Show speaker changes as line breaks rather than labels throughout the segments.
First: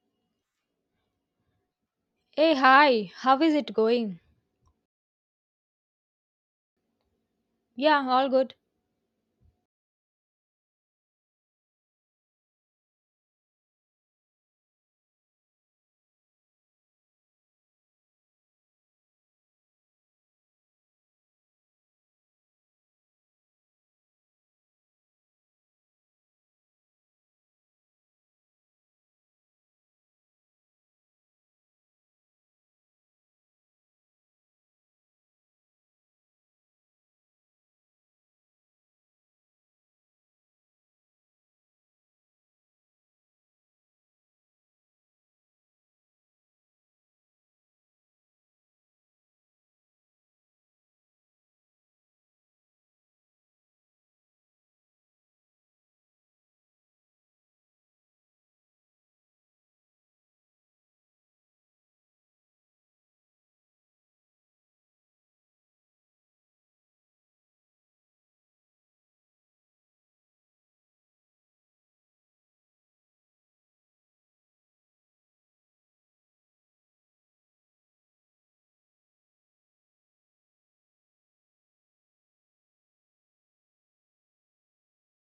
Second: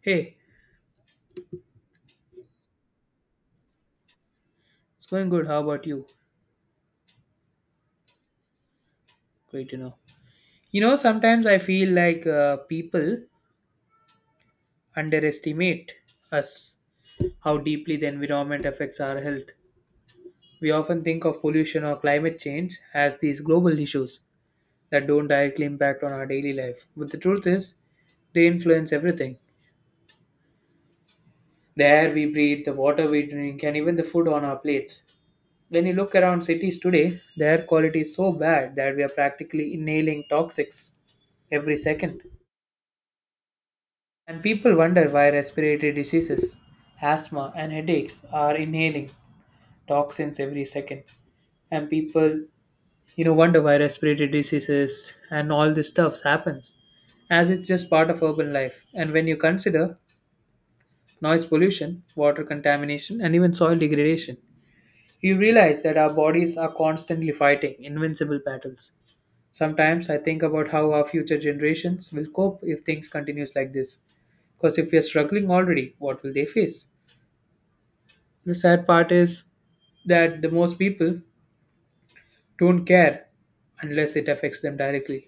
Hey,
Hey, hi, how is it going?
it's going good. How about you?
Yeah, all good.
Great to know. You know, sometimes I feel like people underestimate us, how deeply the environment affects our health. We often think of pollution or climate change as these global issues that don't directly impact on our daily life. But the truth is, they influence everything the air we breathe, the water we drink, and even the food on our plates. When you look around cities today, the air quality is so bad that we are practically inhaling toxics every second. And people wonder why respiratory diseases, asthma, and headaches are inhaling toxins every second. And people, you know, wonder why respiratory diseases and all this stuff happens, as it's just part of urban life. And when you consider noise pollution, water contamination, and even soil degradation, you realize that our bodies are constantly fighting invincible battles. Sometimes I think about how our future generations will cope if things continues like this. Because if we are struggling already, what will they face? The sad part is that the most people don't care unless it affects them directly.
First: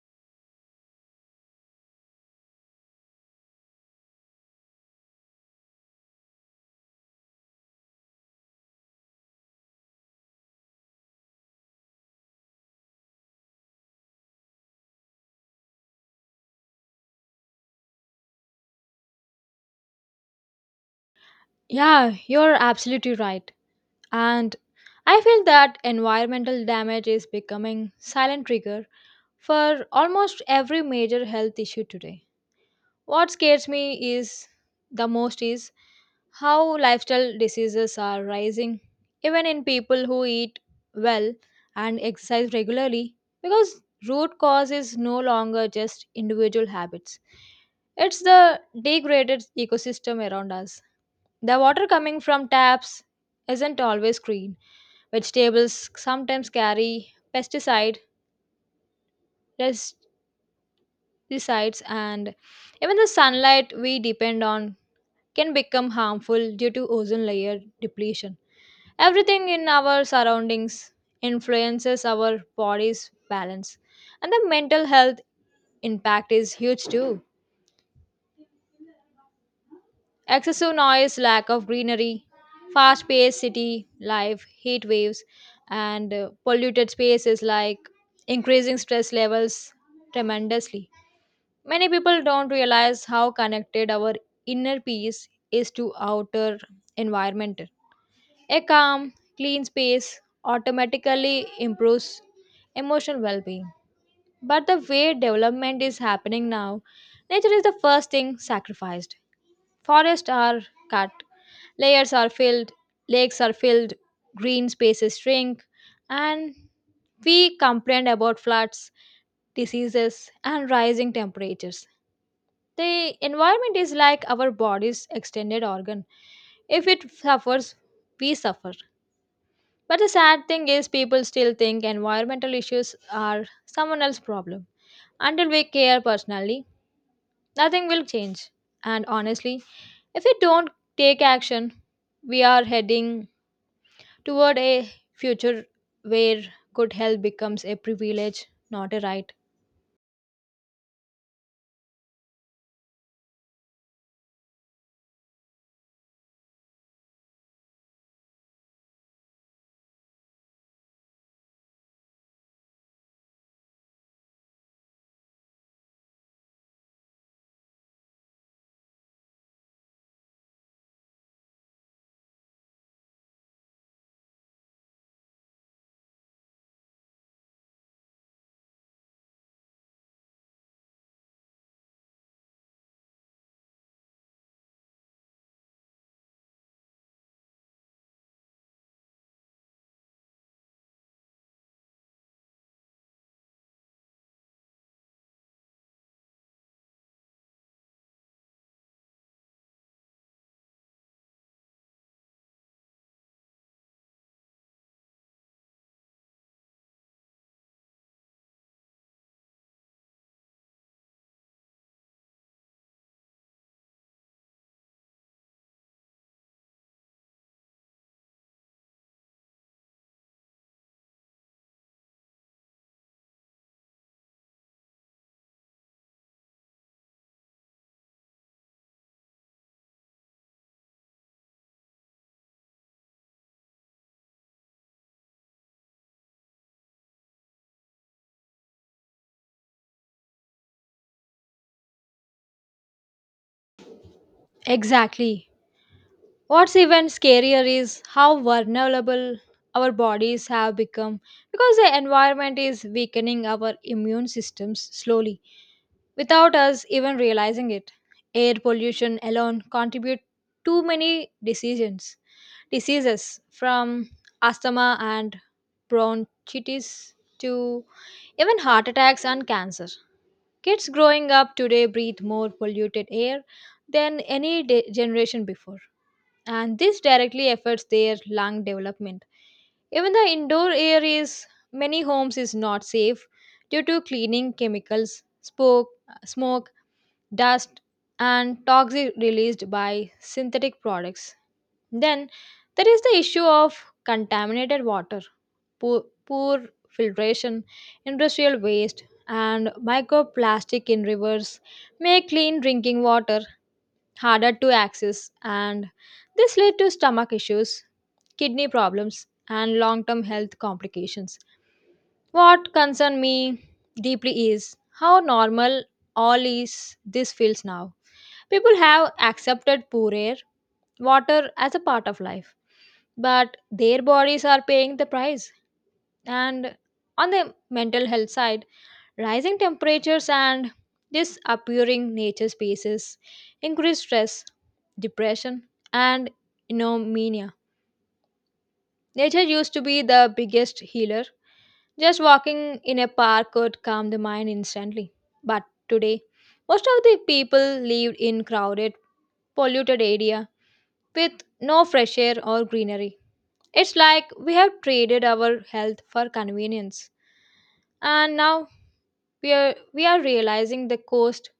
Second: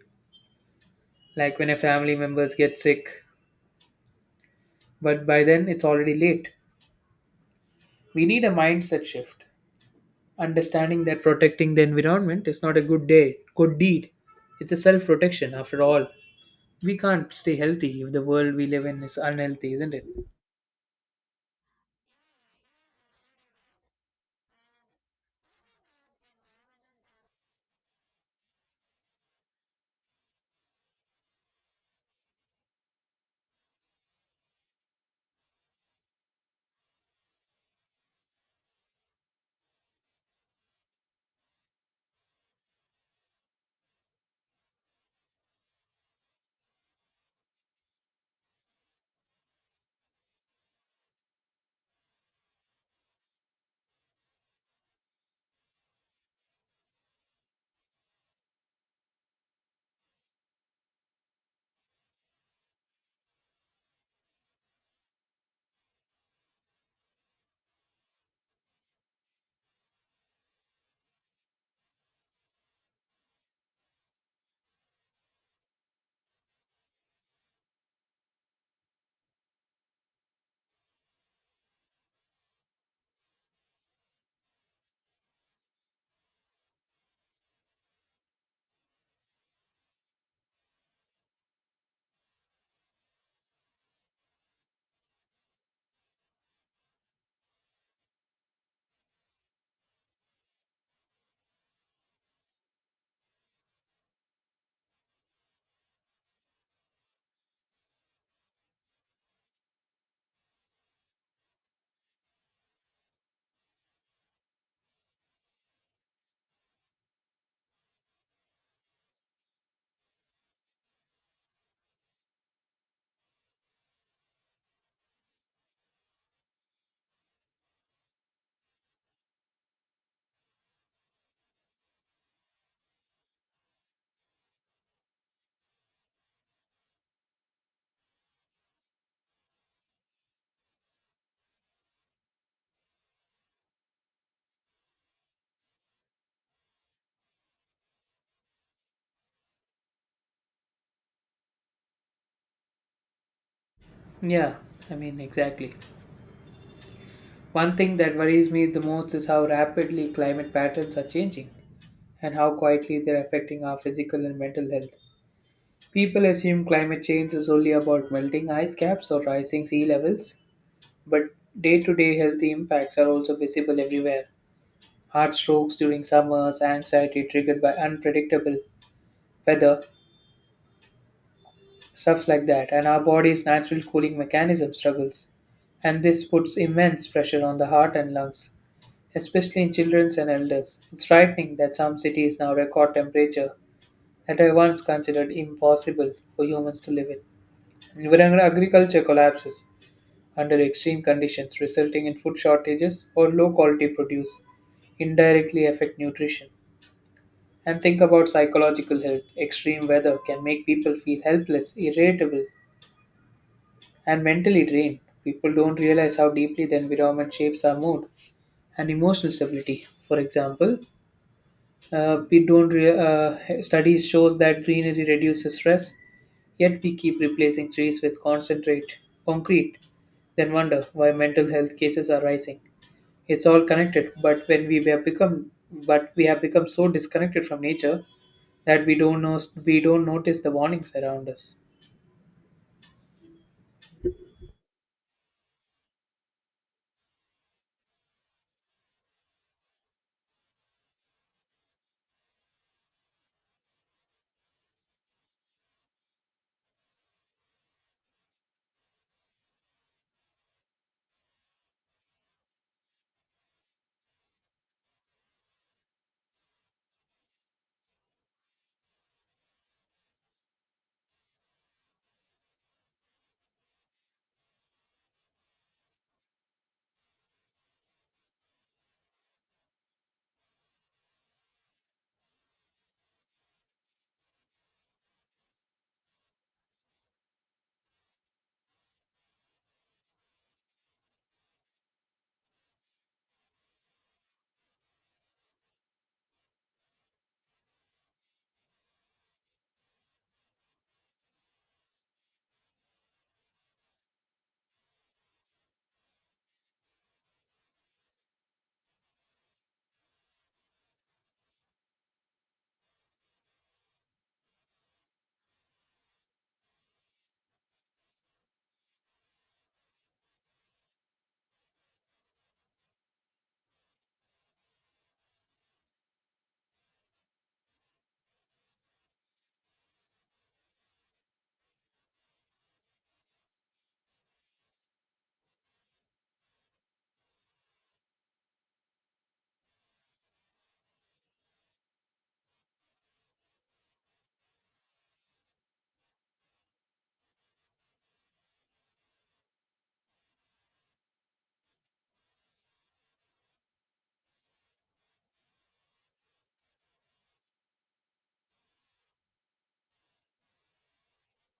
Like when a family members get sick, but by then it's already late. We need a mindset shift, understanding that protecting the environment is not a good day, good deed. It's a self-protection after all. We can't stay healthy if the world we live in is unhealthy, isn't it?
Yeah, you're absolutely right. And I feel that environmental damage is becoming silent trigger for almost every major health issue today. What scares me is the most is how lifestyle diseases are rising, even in people who eat well and exercise regularly, because root cause is no longer just individual habits. It's the degraded ecosystem around us. The water coming from taps isn't always clean. Vegetables sometimes carry pesticides, and even the sunlight we depend on can become harmful due to ozone layer depletion. Everything in our surroundings influences our body's balance, and the mental health impact is huge too. Excessive noise, lack of greenery, fast paced city life, heat waves, and polluted spaces like increasing stress levels tremendously. Many people don't realize how connected our inner peace is to outer environment. A calm, clean space automatically improves emotional well being. But the way development is happening now, nature is the first thing sacrificed. Forests are cut, layers are filled, lakes are filled, green spaces shrink, and we complain about floods, diseases, and rising temperatures. The environment is like our body's extended organ. If it suffers, we suffer. But the sad thing is, people still think environmental issues are someone else's problem. Until we care personally, nothing will change. And honestly, if we don't take action, we are heading toward a future where good health becomes a privilege, not a right.
Yeah, I mean, exactly. One thing that worries me the most is how rapidly climate patterns are changing and how quietly they're affecting our physical and mental health. People assume climate change is only about melting ice caps or rising sea levels, but day to day health impacts are also visible everywhere. Heart strokes during summers, anxiety triggered by unpredictable weather, stuff like that, and our body's natural cooling mechanism struggles. And this puts immense pressure on the heart and lungs, especially in children and elders. It's frightening that some cities now record temperature that I once considered impossible for humans to live in. Environmental agriculture collapses under extreme conditions, resulting in food shortages or low quality produce, indirectly affect nutrition. And think about psychological health. Extreme weather can make people feel helpless, irritable, and mentally drained. People don't realize how deeply the environment shapes our mood and emotional stability. For example, we don't studies shows that greenery reduces stress, yet we keep replacing trees with concentrate concrete. Then wonder why mental health cases are rising. It's all connected, but when we have become but we have become so disconnected from nature that we don't notice the warnings around us.
Exactly. What's even scarier is how vulnerable our bodies have become because the environment is weakening our immune systems slowly without us even realizing it. Air pollution alone contributes too many decisions, diseases from asthma and bronchitis to even heart attacks and cancer. Kids growing up today breathe more polluted air than any generation before, and this directly affects their lung development. Even the indoor air is many homes is not safe due to cleaning chemicals, smoke, dust, and toxic released by synthetic products. Then there is the issue of contaminated water, poor filtration, industrial waste, and microplastic in rivers make clean drinking water harder to access, and this led to stomach issues, kidney problems, and long term health complications. What concerns me deeply is how normal all is this feels now. People have accepted poor air, water as a part of life, but their bodies are paying the price. And on the mental health side, rising temperatures and disappearing nature spaces increase stress, depression, and anomia. Nature used to be the biggest healer. Just walking in a park could calm the mind instantly. But today, most of the people lived in crowded, polluted area with no fresh air or greenery. It's like we have traded our health for convenience. And now we are realizing the cost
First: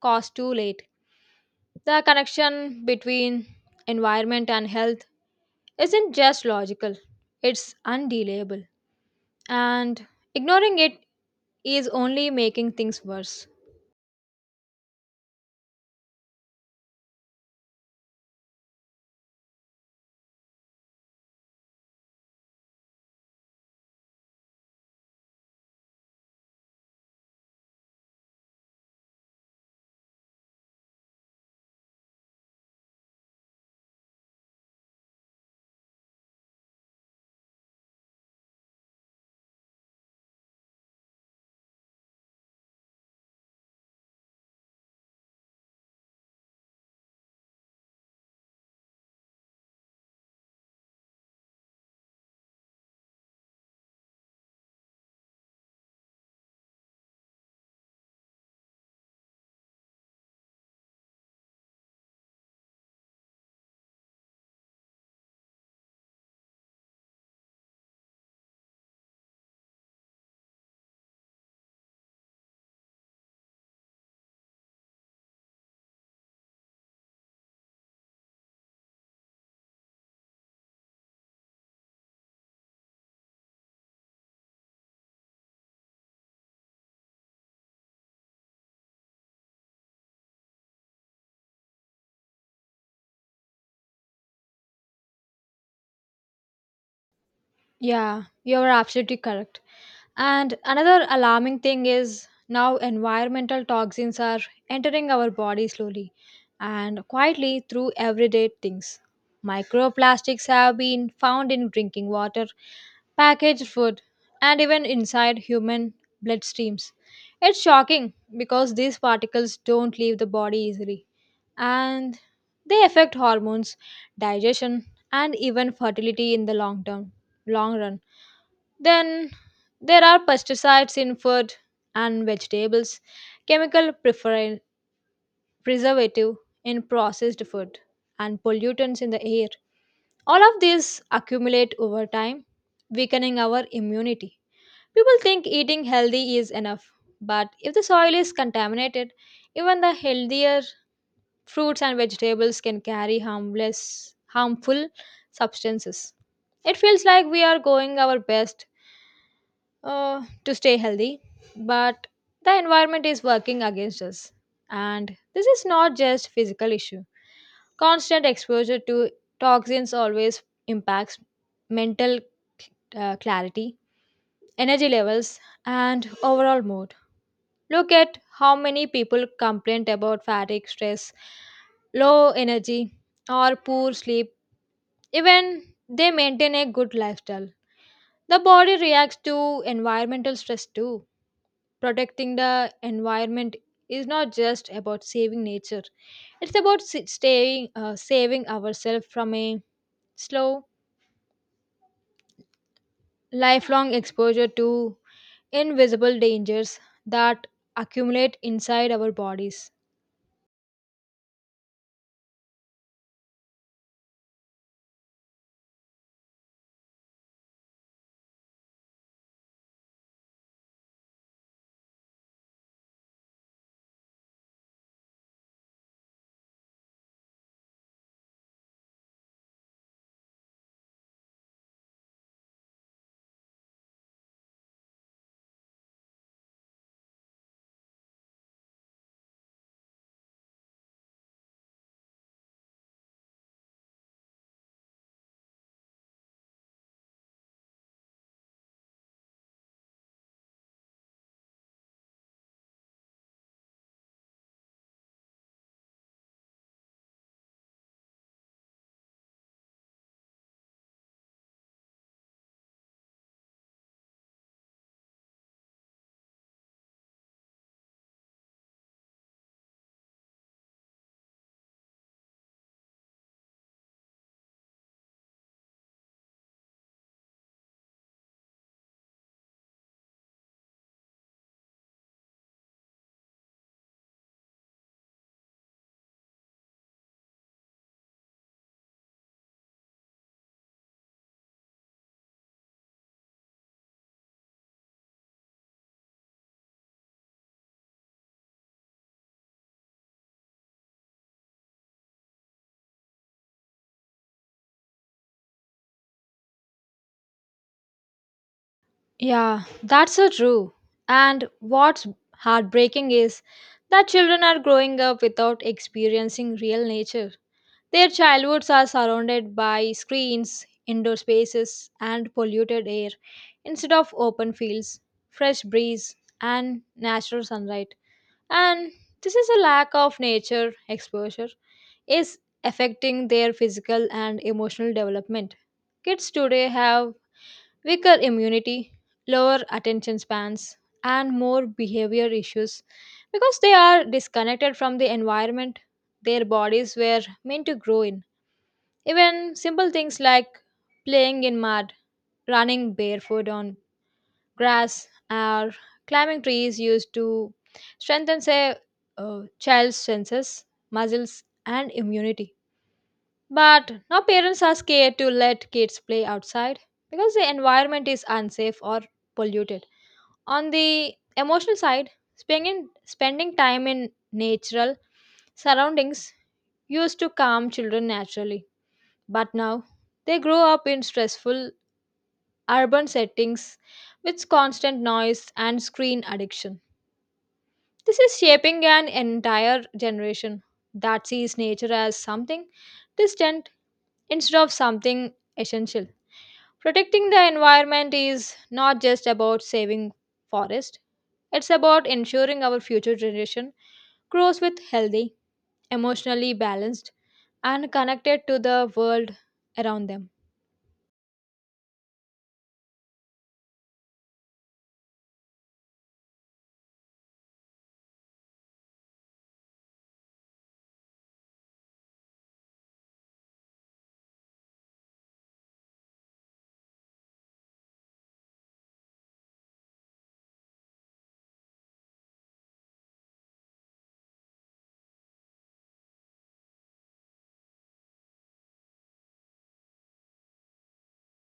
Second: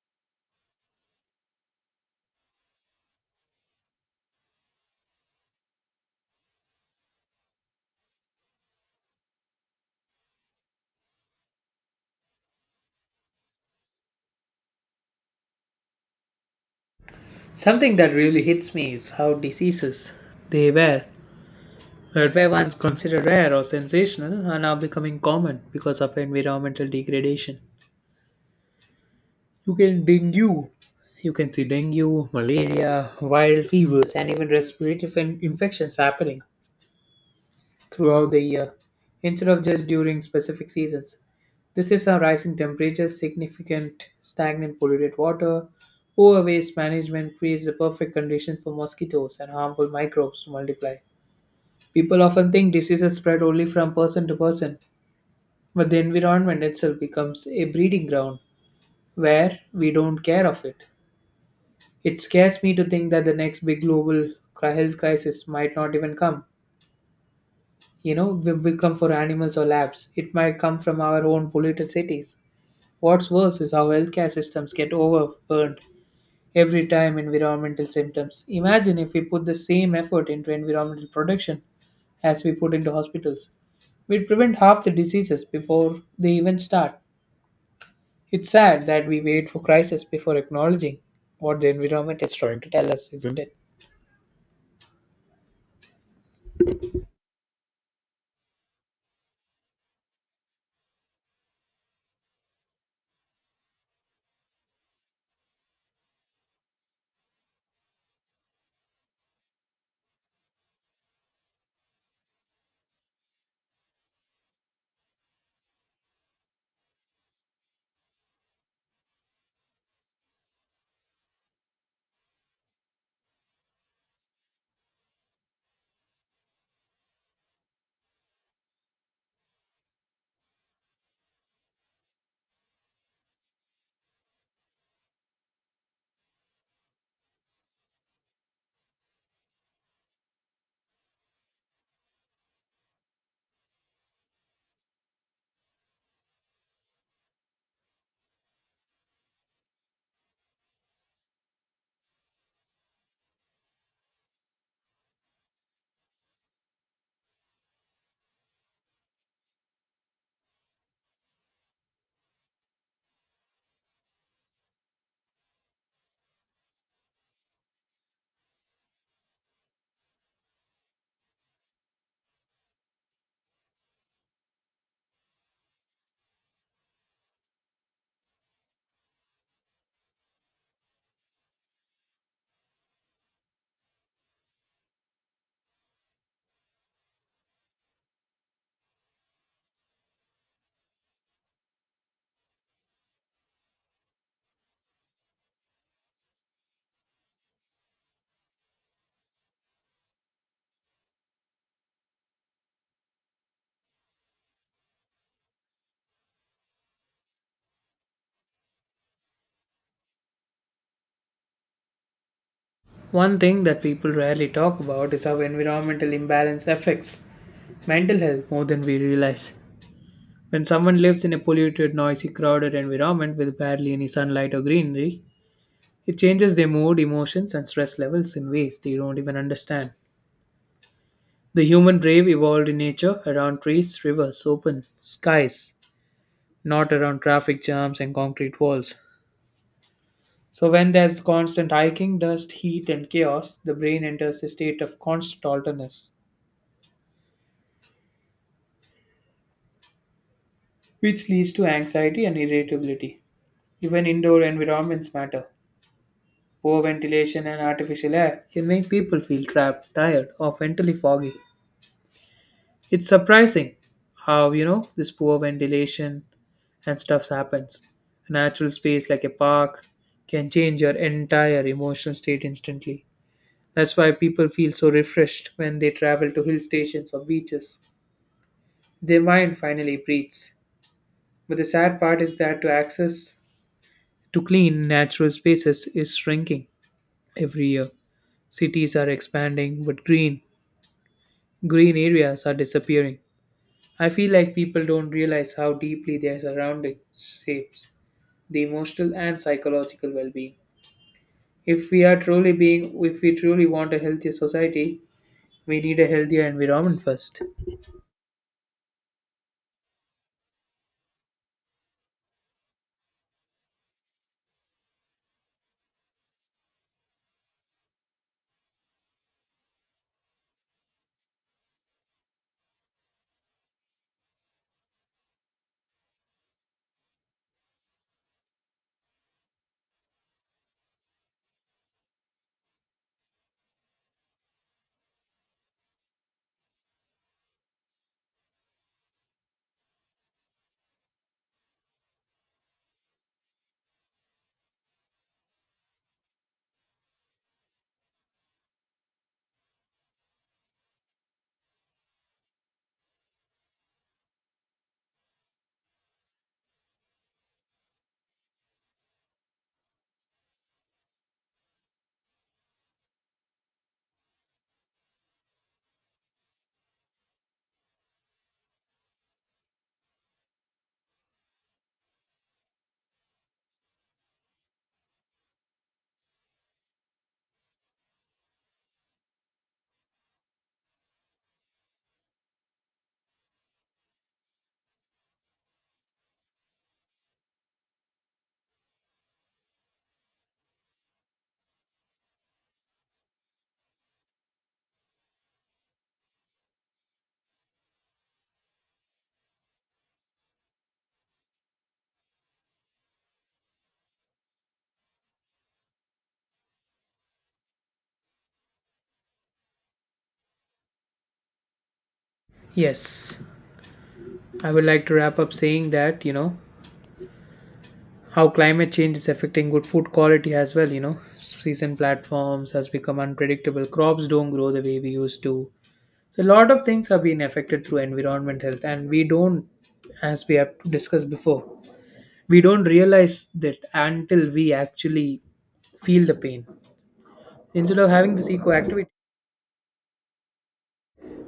cost too late. The connection between environment and health isn't just logical, it's undeniable. And ignoring it is only making things worse.
Something that really hits me is how diseases they were that were once considered rare or sensational are now becoming common because of environmental degradation. You can dengue. You can see dengue, malaria, viral fevers, and even respiratory infections happening throughout the year instead of just during specific seasons. This is how rising temperatures, significant stagnant polluted water, poor waste management creates the perfect condition for mosquitoes and harmful microbes to multiply. People often think diseases spread only from person to person, but the environment itself becomes a breeding ground where we don't care of it. It scares me to think that the next big global health crisis might not even come. You know, will come for animals or labs. It might come from our own polluted cities. What's worse is how healthcare systems get overburned every time environmental symptoms. Imagine if we put the same effort into environmental protection as we put into hospitals. We'd prevent half the diseases before they even start. It's sad that we wait for crisis before acknowledging what the environment is trying to tell us, isn't it?
Yeah, you're absolutely correct. And another alarming thing is now environmental toxins are entering our body slowly and quietly through everyday things. Microplastics have been found in drinking water, packaged food, and even inside human bloodstreams. It's shocking because these particles don't leave the body easily, and they affect hormones, digestion, and even fertility in the long term, long run. Then there are pesticides in food and vegetables, chemical preservative in processed food, and pollutants in the air. All of these accumulate over time, weakening our immunity. People think eating healthy is enough, but if the soil is contaminated, even the healthier fruits and vegetables can carry harmless, harmful substances. It feels like we are going our best to stay healthy, but the environment is working against us. And this is not just physical issue. Constant exposure to toxins always impacts mental clarity, energy levels, and overall mood. Look at how many people complain about fatigue, stress, low energy, or poor sleep, even they maintain a good lifestyle. The body reacts to environmental stress too. Protecting the environment is not just about saving nature. It's about saving ourselves from a slow, lifelong exposure to invisible dangers that accumulate inside our bodies.
One thing that people rarely talk about is how environmental imbalance affects mental health more than we realize. When someone lives in a polluted, noisy, crowded environment with barely any sunlight or greenery, it changes their mood, emotions, and stress levels in ways they don't even understand. The human brain evolved in nature around trees, rivers, open skies, not around traffic jams and concrete walls. So, when there's constant hiking, dust, heat, and chaos, the brain enters a state of constant alertness which leads to anxiety and irritability. Even indoor environments matter. Poor ventilation and artificial air can make people feel trapped, tired, or mentally foggy. It's surprising how, you know, this poor ventilation and stuff happens. A natural space like a park can change your entire emotional state instantly. That's why people feel so refreshed when they travel to hill stations or beaches. Their mind finally breathes. But the sad part is that to access to clean natural spaces is shrinking every year. Cities are expanding, but green areas are disappearing. I feel like people don't realize how deeply their surroundings shapes the emotional and psychological well-being. If we are truly being if we truly want a healthier society, we need a healthier environment first.
Yeah, that's so true. And what's heartbreaking is that children are growing up without experiencing real nature. Their childhoods are surrounded by screens, indoor spaces, and polluted air instead of open fields, fresh breeze, and natural sunlight. And this is a lack of nature exposure is affecting their physical and emotional development. Kids today have weaker immunity, lower attention spans, and more behavior issues because they are disconnected from the environment their bodies were meant to grow in. Even simple things like playing in mud, running barefoot on grass, or climbing trees used to strengthen a child's senses, muscles, and immunity. But now parents are scared to let kids play outside because the environment is unsafe or polluted. On the emotional side, spending time in natural surroundings used to calm children naturally, but now they grow up in stressful urban settings with constant noise and screen addiction. This is shaping an entire generation that sees nature as something distant instead of something essential. Protecting the environment is not just about saving forest, it's about ensuring our future generation grows with healthy, emotionally balanced and connected to the world around them.
Yes, I would like to wrap up saying that, you know, how climate change is affecting good food quality as well, you know, season platforms has become unpredictable, crops don't grow the way we used to, so a lot of things have been affected through environment health, and we don't, as we have discussed before, we don't realize that until we actually feel the pain. Instead of having this eco activity,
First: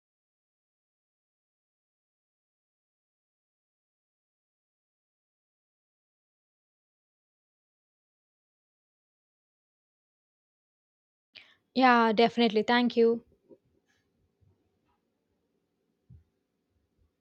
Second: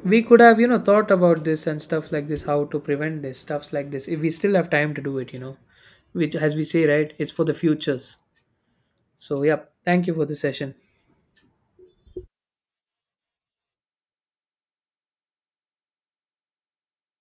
we could have, you know, thought about this and stuff like this, how to prevent this stuffs like this if we still have time to do it, you know, which as we say, right, it's for the futures. So yeah, thank you for the session.
Yeah, definitely. Thank you.